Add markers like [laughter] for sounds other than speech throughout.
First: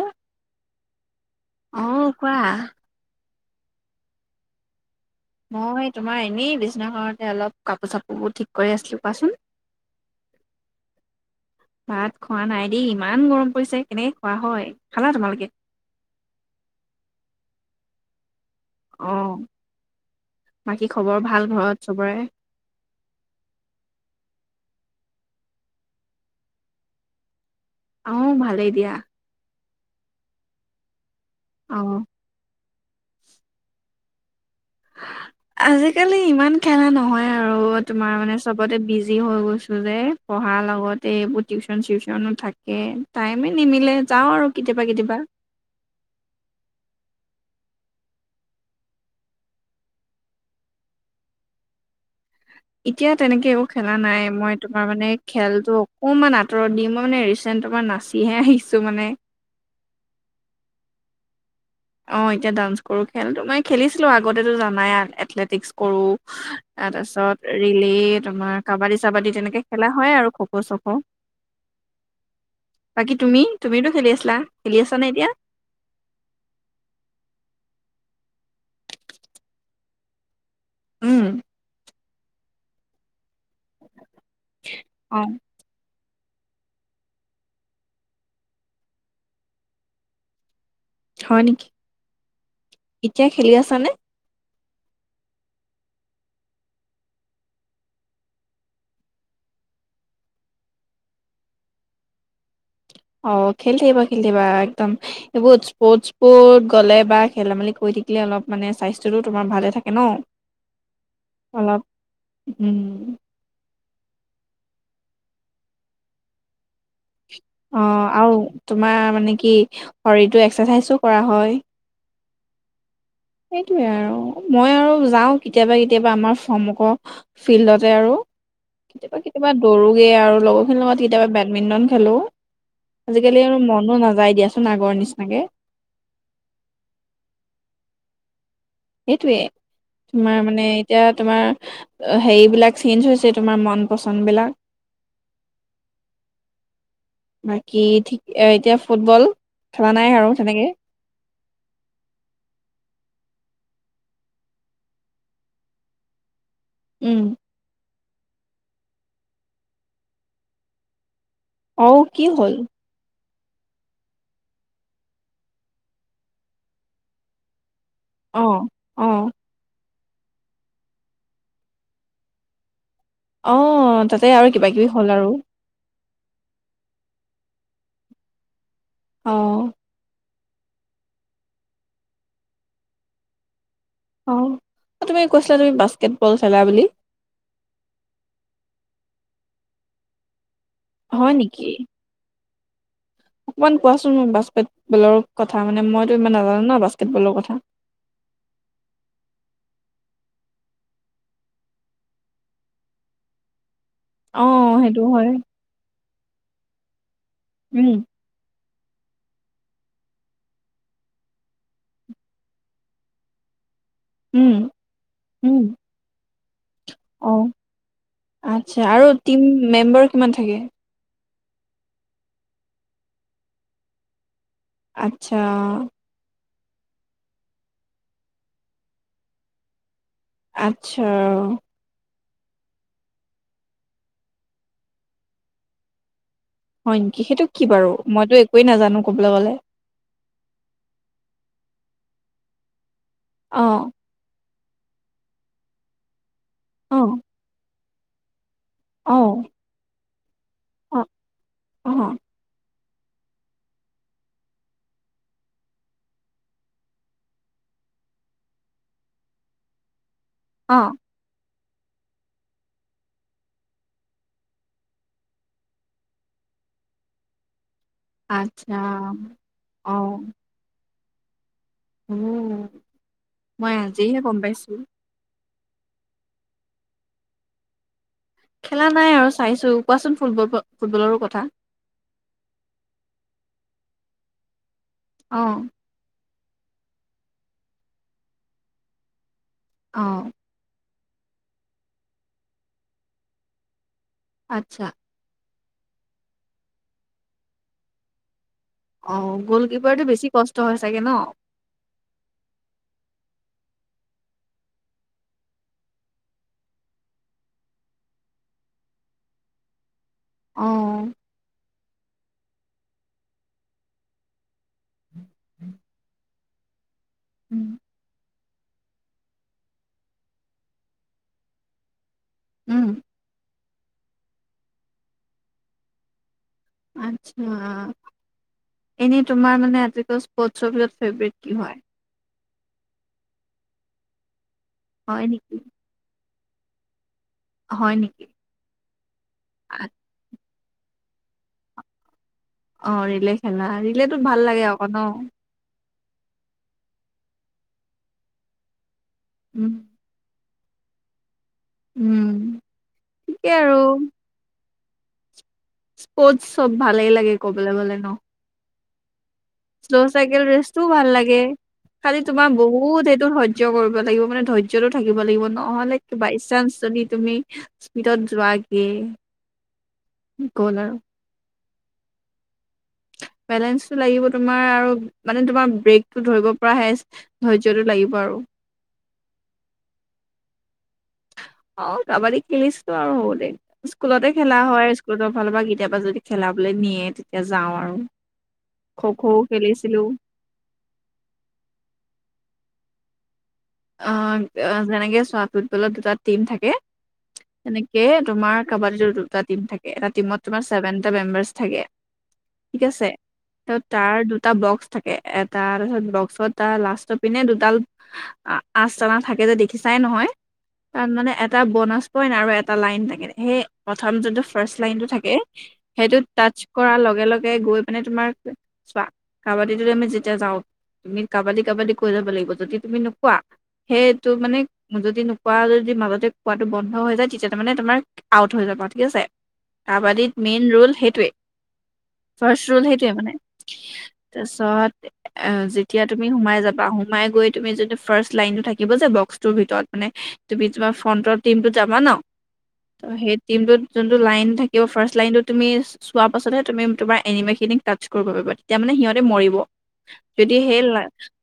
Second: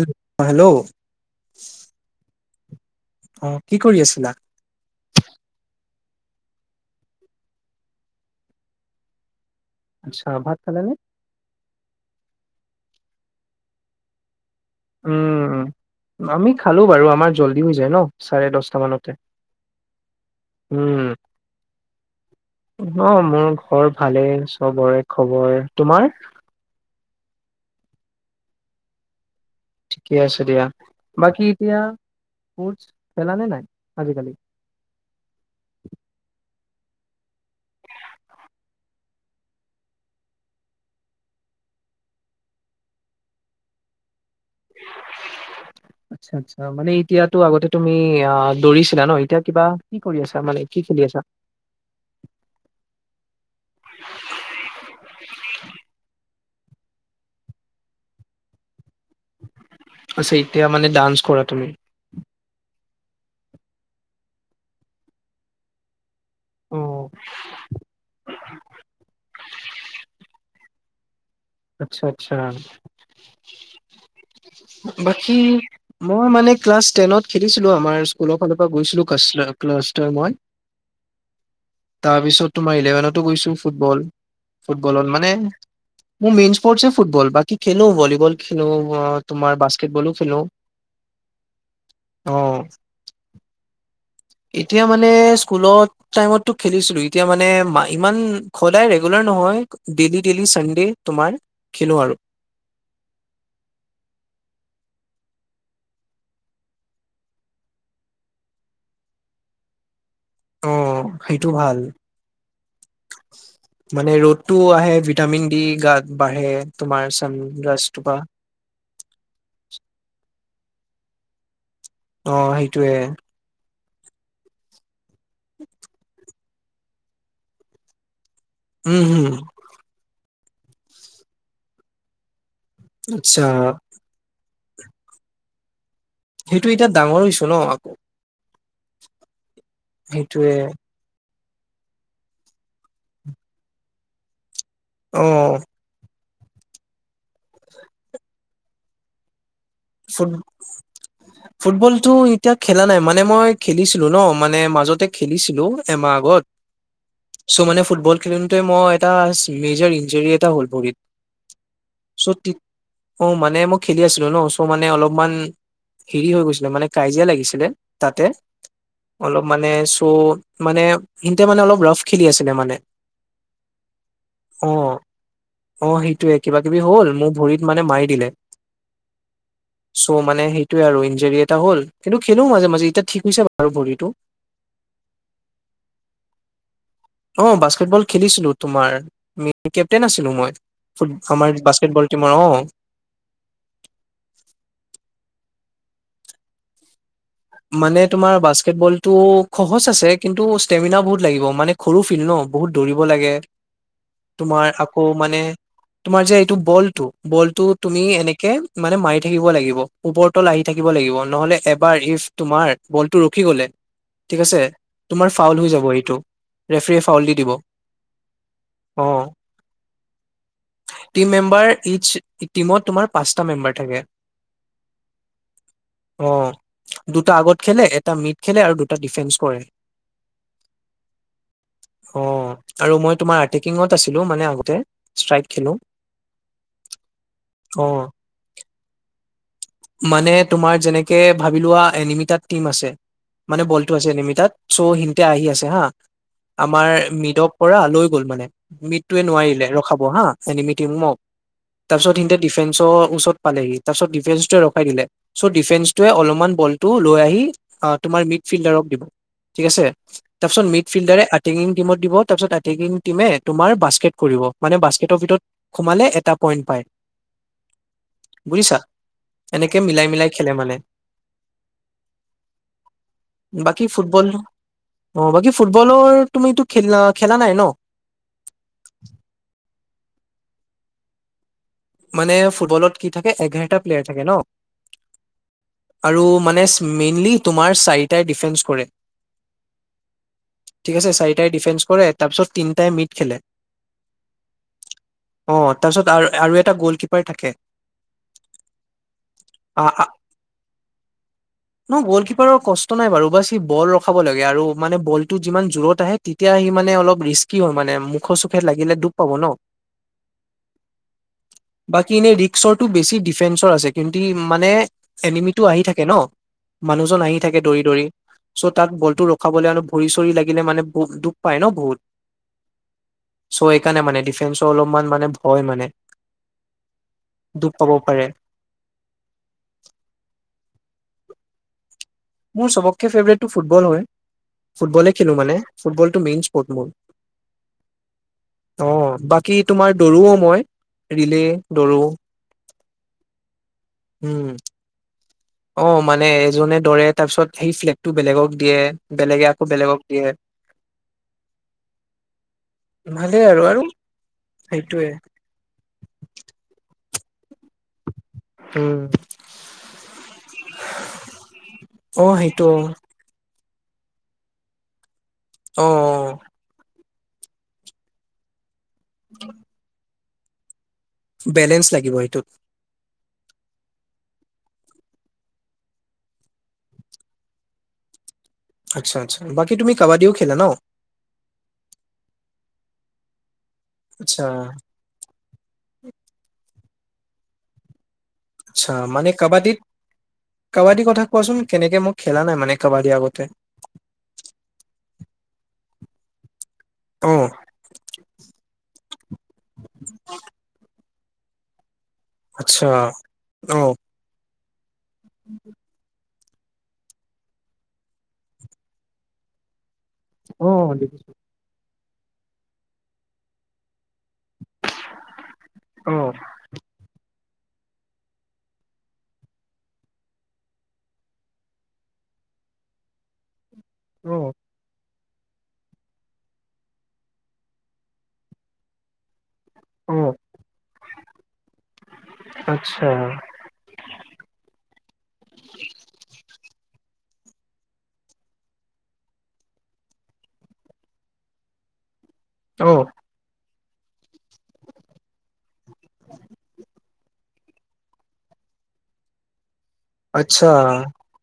অ hello অ কোৱা অ কি কৰি আছিলা মই তোমাৰ এনেই বিছনাখনতে অলপ কাপোৰ চাপোৰবোৰ ঠিক কৰি আছিলো কোৱাচোন আচ্ছা ভাত খালানে? ভাত খোৱা নাই দেই ইমান গৰম পৰিছে কেনেকে খোৱা হয় খালা তোমালোকে উম আমি খালো বাৰু আমাৰ জল্দি হৈছে যায় ন তাৰে অ দছটামানতে বাকী উম খবৰ ভাল ঘৰত চবৰে মোৰ ঘৰত ভালে খবৰে খবৰ তোমাৰ অ ভালেই দিয়া ঠিকে আছে দিয়া বাকী এতিয়া অ ক্সছ পালা নে নাই আজিকালি আজিকালি ইমান খেলা নহয় আৰু তোমাৰ মানে চবতে বিজি হৈ গৈছো যে পঢ়াৰ লগতে এইবোৰ টিউচন চিউচনো থাকে টাইমে নিমিলে যাওঁ আৰু কেতিয়াবা কেতিয়াবা আচ্ছা আচ্ছা মানে এতিয়াতো আগতে তুমি আহ দৌৰিছিলা ন এতিয়া কিবা কি কৰি আছা মানে কি খেলি আছা এতিয়া তেনেকে একো খেলা নাই মই তোমাৰ মানে খেলটো অকমান আ আতৰি দি মই মানে ৰিচেণ্ট তোমাৰ নাচিহে আহিছো মানে আচ্ছা এতিয়া মানে ডান্স কৰা তুমি অ এতিয়া ডান্স কৰো খেলটো মই খেলিছিলো আগতে জানাই আৰু এথলেটিকছ কৰো অ তাৰপাছত ৰিলি তোমাৰ কাবাডী চাবাডী তেনেকে খেলা হয় আৰু খক' চকো হা আচ্ছা আচ্ছা তুমিতো খেলি আছিলা খেলি আছা নে এতিয়া বাকী মই মানে ক্লাছ টেনত খেলিছিলো আমাৰ স্কুলৰ ফালৰ পৰা গৈছিলো ক্লাছ মই উম তাৰ পিছত তোমাৰ ইলেভেনতো গৈছো ফুটবল ফুটবলত অ মানে মোৰ মেইন স্পৰ্টছে ফুটবল বাকী খেলো ভলীবল খেলো তোমাৰ বাস্কেটবলো খেলো হয় নেকি অ এতিয়া খেলি আছা নে এতিয়া মানে স্কুলত টাইমতটো খেলিছিলো এতিয়া মানে ইমান সদায় ৰেগুলাৰ নহয় ডেইলি ডেইলি চানডে তোমাৰ খেলো আৰু অ খেলি থাকিবা খেলি থাকিবা একদম এইবোৰত স্পৰ্ট বত গ'লে বা খেলেমেলি কৰি থাকিলে অলপ মানে স্বাস্থ্যটো তোমাৰ ভালে থাকে ন অ সেইটো ভাল অলপ উম মানে ৰ'দটো আহে ভিটামিন দি গাত বাঢ়ে তোমাৰ অ চানৰাইজটোপা আৰু তোমাৰ মানে কি শৰীৰটো এক্সাৰচাইজো কৰা হয় অ সেইটোয়ে সেইয়ে আৰু মই আৰু যাওঁ কেতিয়াবা কেতিয়াবা আমাৰ সমগ্ৰ ফিল্ডতে আৰু উম, কেতিয়াবা হুম, কেতিয়াবা দৌৰোগে আৰু লগৰখিনিৰ লগত কেতিয়াবা বেডমিণ্টন খেলো আচ্ছা। আজিকালি আৰু মনো নাযায় দিয়া নগৰ নিচিনাকে সেইটো এতিয়া ডাঙৰ হৈছে ন এইটোৱে তোমাৰ সেইটোৱে। মানে এতিয়া তোমাৰ হেৰিবিলাক চেঞ্জ হৈছে তোমাৰ মন পচন্দ বিলাক আহ বাকী ঠিক এতিয়া ফুটবল খেলা নাই আৰু তেনেকে ফুটবলটো এতিয়া খেলা নাই মানে মই খেলিছিলো ন মানে মাজতে খেলিছিলো এমাহ আগত উম চ মানে ফুটবল খেলোতে মই এটা মেজাৰ ইঞ্জাৰী এটা হ'ল ভৰিত অ কি চ' হ'ল তি- অ মানে মই খেলি আছিলো ন ত মানে অলপমান হেৰি হৈ গৈছিলে মানে কাজিয়া লাগিছিলে তাতে অ অ অলপ মানে ত' মানে সিহতে মানে অলপ ৰাফ খেলি আছিলে মানে আহ তাতে আৰু কিবা কিবি হ'ল আৰু য়ে কিবা কিবি হ'ল মোক ভৰিত মানে মাৰি দিলে অ চোন মানে সেইটোয়ে আৰু ইঞ্জাৰি এটা হ'ল কিন্তু খেলো মাজে মাজে এতিয়া ঠিক হৈছে বাৰু ভৰিটো অ তুমি কৈছিলা তুমি বাস্কেটবল খেলা বুলি মই কেপ্টেইন আছিলো মই হয় আমাৰ নেকি? বাস্কেটবল টিমৰ অ অকমান কোৱাচোন মোক বাস্কেট বলৰ কথা মানে মইতো ইমান নাজানো ন বাস্কেট মানে তোমাৰ বাস্কেটবলতটো সহজ আছে কিন্তু ষ্টেমিনা বহুত লাগিব মানে সৰু ফিল ন বহুত দৌৰিব লাগে অ', তোমাৰ সেইটো আকৌ হয় মানে তোমাৰ যে এইটো বল বলটো তুমি উম, এনেকে মানে মাৰি থাকিব লাগিব ওপৰতল আহি থাকিব লাগিব নহলে এবাৰ ইফ তোমাৰ বলটো ৰখি গলে ঠিক উম, আছে তোমাৰ ফাউল উম, হৈ যাব এইটো ৰেফাৰীয়ে ফাউল দি অ দিব ইচ্ছা আৰু অ টিম মেম্বাৰ কিমান থাকে টিম মেম্বাৰ ইচ টিমত তোমাৰ পাঁচটা মেম্বাৰ থাকে আচ্ছা অ দুটা আগত খেলে এটা মিট খেলে আৰু দুটা ডিফেন্স কৰে আচ্ছা অ আৰু মই তোমাৰ আটেকিঙত আছিলো মানে আগতে ষ্ট্ৰাইক খেলো হয় নেকি সেইটো কি অ বাৰু মইতো একোৱে নাজানো কবলৈ গলে মানে তোমাৰ যেনেকে ভাবি লোৱা এনিমিটাত টিম আছে মানে বলটো অ', আছে এ নিমিতাত চ'অ সিতে আহি আছে হা আমাৰ অ', মৃদ পৰা লৈ গ'ল মানে মিটটোৱে অ', নোৱাৰিলে ৰখাব হা এনিমিটি অ', তাৰপিছত অ', সতে ডিফেন্ চৰত পালেহি তত ৰখাই দিলে চঅ ডিফেন্সতোৱে অলমান বলটো লৈ আহি আ তোমাৰ মিকফিল্ডৰক দিলে ঠিক আছে তাৰ পাছত অ', মিফিল্ডেৰে এটেিং টিমত দিব তাৰপিছত এটেগিং টিমে তোমাৰ বাস্কেট কৰিব মানে বাস্কেটৰ ভিতৰত সোমালে এটা পইণ্ট পায় বুজিছা আচ্ছা এনেকে মিলাই মিলাই খেলে মানে উ মই বাকী আজিহে ফুটবল গম পাইছো অ বাকী ফুটবলৰ তুমিটো খেল খেলা নাই ন খেলা নাই আৰু চাইছো কোৱাচোন ফুটবল ফুটবলৰো কথা মানে ফুটবলত কি থাকে এঘাৰটা প্লেয়াৰ থাকে ন আহ আৰু মানে মেইনলি তোমাৰ চাৰিটাই ডিফেন্স কৰে আহ ঠিক আছে চাৰিটাই ডিফেন্স কৰে তাৰপিছত তিনিটাই মিট খেলে আত্ছা অ তাৰপিছত আৰু আৰু এটা গ'লকিপাৰ থাকে আহ আ গলকিপাৰটো আ- বেছি কষ্ট হয় চাগে ন জবল ৰখাব লাগে আৰু মানে বলটো যিমান জোৰত আহে তেতিয়া আহি মানে অলপ ৰিস্কি হয় মানে মুখ চুখে লাগিলে দুখ পাব ন অ বাকী এনে ৰিক্সটো বেছি ডিফেসৰ আছে কিন্তু মানে এনিমিটো আহি থাকে ন মানুহজন আহি থাকে উম দৌৰি দৌৰি চ' তাত বলতটো ৰখাবলৈ আৰু ভৰি চৰি লাগিলে মানে বুকুত দুখ পায় ন বহুত উম চ' এইকাৰণে মানে ডিফেন্সৰ অলপমান মানে ভয় মানে আতছা দুখ পাব পাৰে এনেই তোমাৰ মানে আজ স্পৰ্ অফত ফেবৰেট কি হয় মোৰ চবককৈ ফেভৰেটটো ফুটবল হয় ফুটবলে হয় খেলো নেকি মানে ফুটবল টো মেইন ফুটবল হয় নেকি অ বাকী তোমাৰ দৌৰোও মই ৰিলে দৰো অ ৰিলে খেলা ৰিলেটো ভাল লাগে আক ন অ মানে এজনে দৰে তাৰপিছত সেই ফ্লেগটো বেলেগক দিয়ে বেলেগে আকৌ উম বেলেগক দিয়ে উম থিকে আৰু সেইটোৱে স্পৰ্ট চব ভালেই লাগে ক'বলৈ গলে ন উম শ্ল' চাইকেল ৰেচটোও ভাল লাগে খালি অ', তোমাৰ সেইটো বহুত সেইটো ধ ধৈৰ্য কৰিব লাগিব মানে ধৈৰ্যটো থাকিব লাগিব অ', নহ'লে অ', বাই চান্স যদি তুমি স্পিডত যোৱাাকে [unintelligible] গল আৰু বেলেঞ্চ লাগিব এইটোত বেলেঞ্চটো লাগিব তোমাৰ আৰু মানে তোমাৰ ব্ৰেকটো ধৰিব পৰা হে ধৈৰ্যটো লাগিব আৰু আচ্ছা আচ্ছা বাকী তুমি কাবাডীও খেলা ন অ কাবাদি খেলিছো আৰু হ'ব দে স্কুলতে আচ্ছা, খেলা হয় স্কুলতৰ ফালৰ পৰা কেতিয়াবা যদি খেলাাবলৈ নিয়ে তেতিয়া যাওঁ আৰু আচ্ছা খো খো মানে কাবাডীত খেলিছিলো কাবাডীৰ কথা কোৱাচোন কেনেকে মই খেলা নাই মানে কাবাদি আগতে অ যেনেকে চোৱা ফুটবলত দুটা টিম থাকে অ', তেনেকে তোমাৰ কাবাডীৰ দুটা টিম থাকে এটা টিমত তোমাৰ ছেভেন টা মেম্বাৰছ থাকে আচ্ছা অ তটা বক্স থাকে এ তাৰপিছত বক্সত দুটা লাষ্টৰ পিনে দুডাল অ আচ তালা থাকে যে দেখিছে চাই নহয় অ', তাত দেখিছোঁ। মানে এটা বনাছ কই ন আৰু এটা লাইন থাকে সেই প্ৰথমটোতো ফাৰ্ষ্ট লাইন টো থাকে হেইটো অ', টাছ কৰা লগে লগে গৈ মানে তোমাৰ চ কাবাডী আমি যেতিয়া যাও তুমি কাবাডী কাবাডী কৈ যাব লাগিব যদি তুমি কুৱা সেইটো অ', মানে যদি ন কোৱা যদি মাজতে কোৱাটো বন্ধ হৈ যায় তেতিয়া তাৰ মানে তোমাৰ আউট হৈ যাবা ঠিক আছে কাবাডীত অ', মেইন ৰোল সেইটোয়ে ফাৰ্ষ্ট ৰোল আচ্ছা সেইটোয়ে মানে তাৰপিছত যেতিয়া তুমি সোমাই যাবা আহোম মাই গৈ তুমি যদি ফাৰ্ষ্ট লাইন টো থাকিব যে বক্সটোৰ ভিতৰত মানে তুমি তোমাৰ ফ্ৰণ্টৰ টিমতো যাবা অ', ন সেই তিম টোত যোনটো লাইন থাকিব ফাৰ্ষ্ট লাইনতো তুমি চোৱাৰ পাছতহে তুমি তোমাৰ এনিমে খিনিক টাচ কৰিব পাৰিবা তেতিয়া মানে সিহঁতে মৰিব যদি আচ্ছা হেইেল ল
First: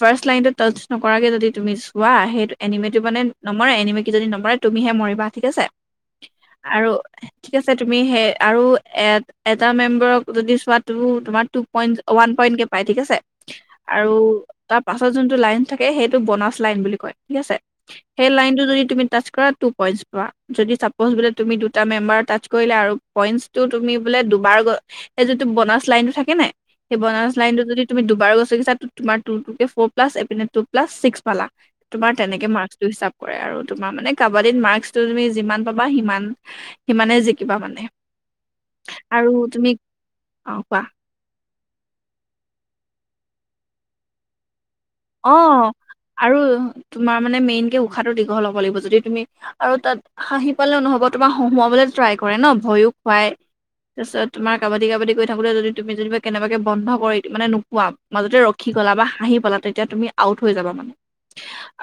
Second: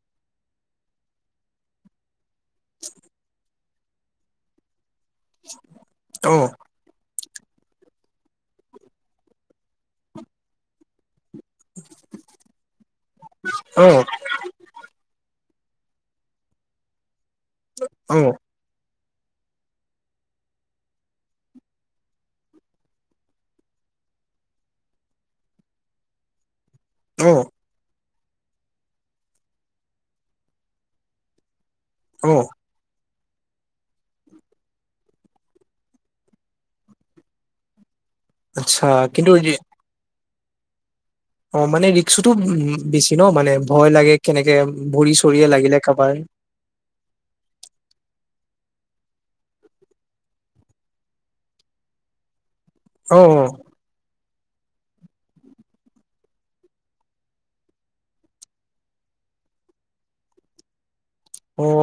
ফাৰ্ষ্ট লাইনত টচ নকৰাকে যদি তুমি চোৱা সেইটো এনিমেটো মানে নমৰে এনিমে কি যদি নমৰে তুমিহে মৰি বা ঠিক আছে অ', আৰু ঠিক আছে তুমি সেই আৰু এ এটা মেম্বৰক যদি চোৱা তো তোমাক টো পইন ৱান পইণ কে পাই ঠিক আছে অ'। আৰু তাৰ পিছৰ জোনটো লাইন থাকে সেইটো এইটো বনাছ লাইন বুলি কয় ঠিক আছে সেই অ', লাইনতটো যদি তুমি টাচ কৰা টু পইন্ট প য চাপজ বোলে তুমি দুটা মেম্বাৰত টাচ কৰিলো আৰু পইন্টচটো তুমি বোলে দুবাৰ যিটো বনাচ লাইন টো থাকে নে সেই বনাচ অ', লাইনটো যদি তুমি দুবাৰ গছকি চা তোমাৰ টুটোকে ফ' প্লা এইপিনে তোক প্লাছ ছিক্স পালা তোমাৰ অ', তেনেকে মাৰ্কটো হিচাপ আৰু তোমাৰ মানে কাবাডীত মাৰ্কটো তুমি যিমান পাবা সিমান সিমানে জিকিবা মানে আচ্ছা আৰু কিন্তু তুমি অ কোৱা অ মানে ৰিক্সুতো উ বেছি ন মানে ভয় লাগে কেনেকে ভৰি অ চৰিয়ে লাগিলে কাবাৰ আৰু তোমাৰ মানে মেইন কে উশাহটো দীঘল হব লাগিব যদি তুমি আৰু তাত হাঁহি পালেও নহব তোমাৰ হুৱাবলে ট্ৰাই কৰে ন ভয়ো খুৱাই অ', তাৰপিছত তোমাৰ কাবাডী কাবাডী গৈ থাকোতে যদি তুমি যেনিবা কেনেবাকে বন্ধ কৰি মানে নোপোৱা মাজতে ৰখি গলা হাঁহি পলা তেতিয়া তুমি আউট হৈ যাবা মানে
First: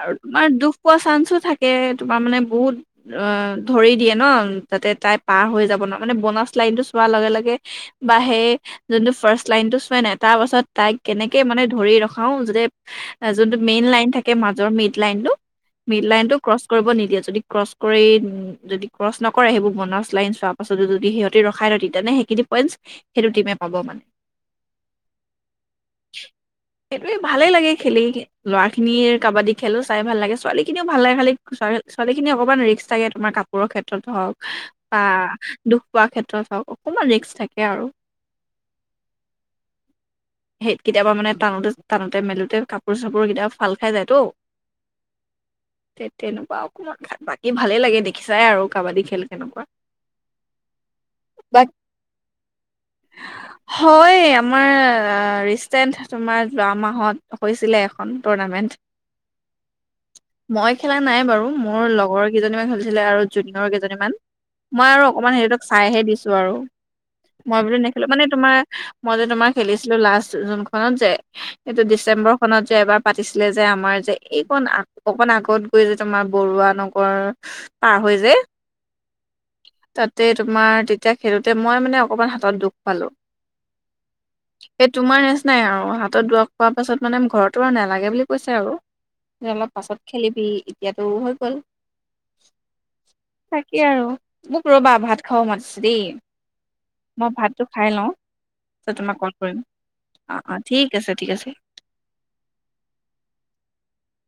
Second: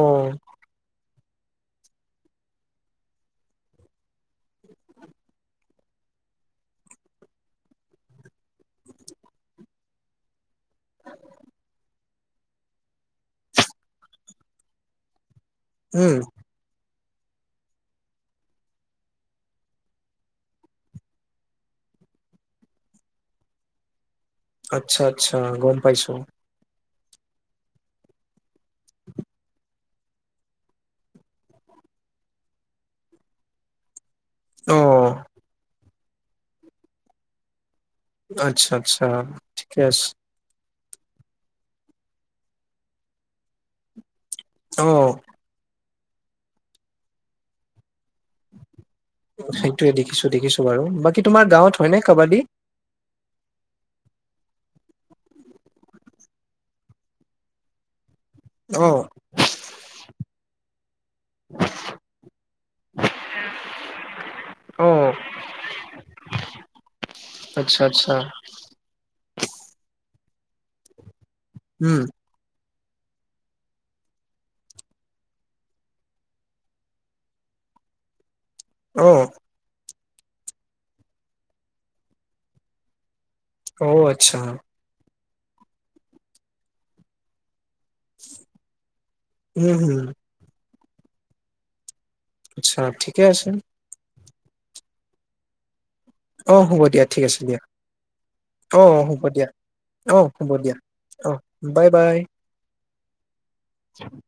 আৰু তোমাৰ দুখ পোৱা চাঞ্চ থাকে তোমাৰ মানে বহুত অ ধৰি দিয়ে ন যাতে তাই পাৰ হৈ যাব ন মানে বনাচ লাইন টো চোৱাৰ লগে লগে বা সেই যোনটো ফাৰ্ষ্ট লাইন টো চোৱ নাই তাৰ পাছত তাইক কেনেকে মানে ধৰি ৰখাও য যোনটো মেইন লাইন থাকে মাজৰ মেইড লাইনতটো মিড উম, লাইন টো ক্ৰচ কৰিব নি যদি ক্ৰচ কৰি যদি ক্ৰচ নকৰে সেইবোৰ বন লাইন চোৱাৰ পাছত যদি সিহঁতে ৰখাই লই‌ তেতিয়াহলে সেইখিনি পইন্ট সেইটো টিমে পাব মানে পাব মানে আচ্ছা আচ্ছা গম পাইছো এই ভালেই লাগে খেলি ল'ৰা খিনিৰ কাবাডী খেলো চাই ভাল লাগে ছোৱালী খিনিও ভাল লাগে খালী ছোৱালী খিনি অকণমান ৰিক্ক থাকে তোমাৰ কাপোৰৰ ক্ষেত্ৰত হওক অ দু কোৱা ক্ষেত্ৰত চাওক অকণমান ৰিক্ক থাকে আৰু আচ্ছা আচ্ছা ঠিকে আছে কেতিয়াবা মানে টানোতে টানোতে মেলোতে কাপোৰ চাপোৰ কেতিয়াবা ফাল খাই যায় তো আহ তেনেকুৱা অকমান বাকী ভালে লাগে দেই সেইটোৱে দেখিছো দেখিছো বাৰু বাকী তোমাৰ বাক গাঁৱত হয়নে কাবাডী হয় আমাৰ ৰিচেণ্ট তোমাৰ যোৱা মাহত হৈছিলে এ টৰ্ণামেন্ট অ', মই খেলা নাই বাৰু মোৰ লগৰ কেইজনীমান খেলিছিলে আৰু জুনিয়ৰ কেইজনীমান মই আৰু অ', অকমান সেইহঁতক চাইহে দিছো আৰু মই বোলো আচ্ছা, নেখেলো আচ্ছা মানে তোমাৰ মই যে তোমাক খেলিছিলো লাষ্ট যোনখনত যে এইটো উম, ডিচেম্বৰ খনত যে এবাৰ পাতিছিলে যে আমাৰ যে এইকণ আ অকণ আগত গৈ যে তোমাৰ বৰুৱা নগৰ পাৰ হৈ যে আহ তাতে তোমাৰ তেতিয়া খেলোতে মই মানে অকমান হাতত দুখ পালো অ আচ্ছা নাই আৰু ত দৰৱ খোৱাৰ পাছত মানে ঘৰত তোমাক নালাগে বুলি কৈছে আৰু উম, অলপ পাছত হম, খেলিবি এতিয়াতো হৈ গল আচ্ছা ঠিকে আছে তাকে আৰু মোক ৰবা ভাত খাব মাতছি অ হ'ব দিয়া ঠিক আছে দিয়া খাই লওঁ অ তাৰপিছত অ তোমাক হ'ব কল দিয়া কৰিম অ হ'ব দিয়া ঠিক আছে অ ঠিক আছে বাই বাই চিয়া হুম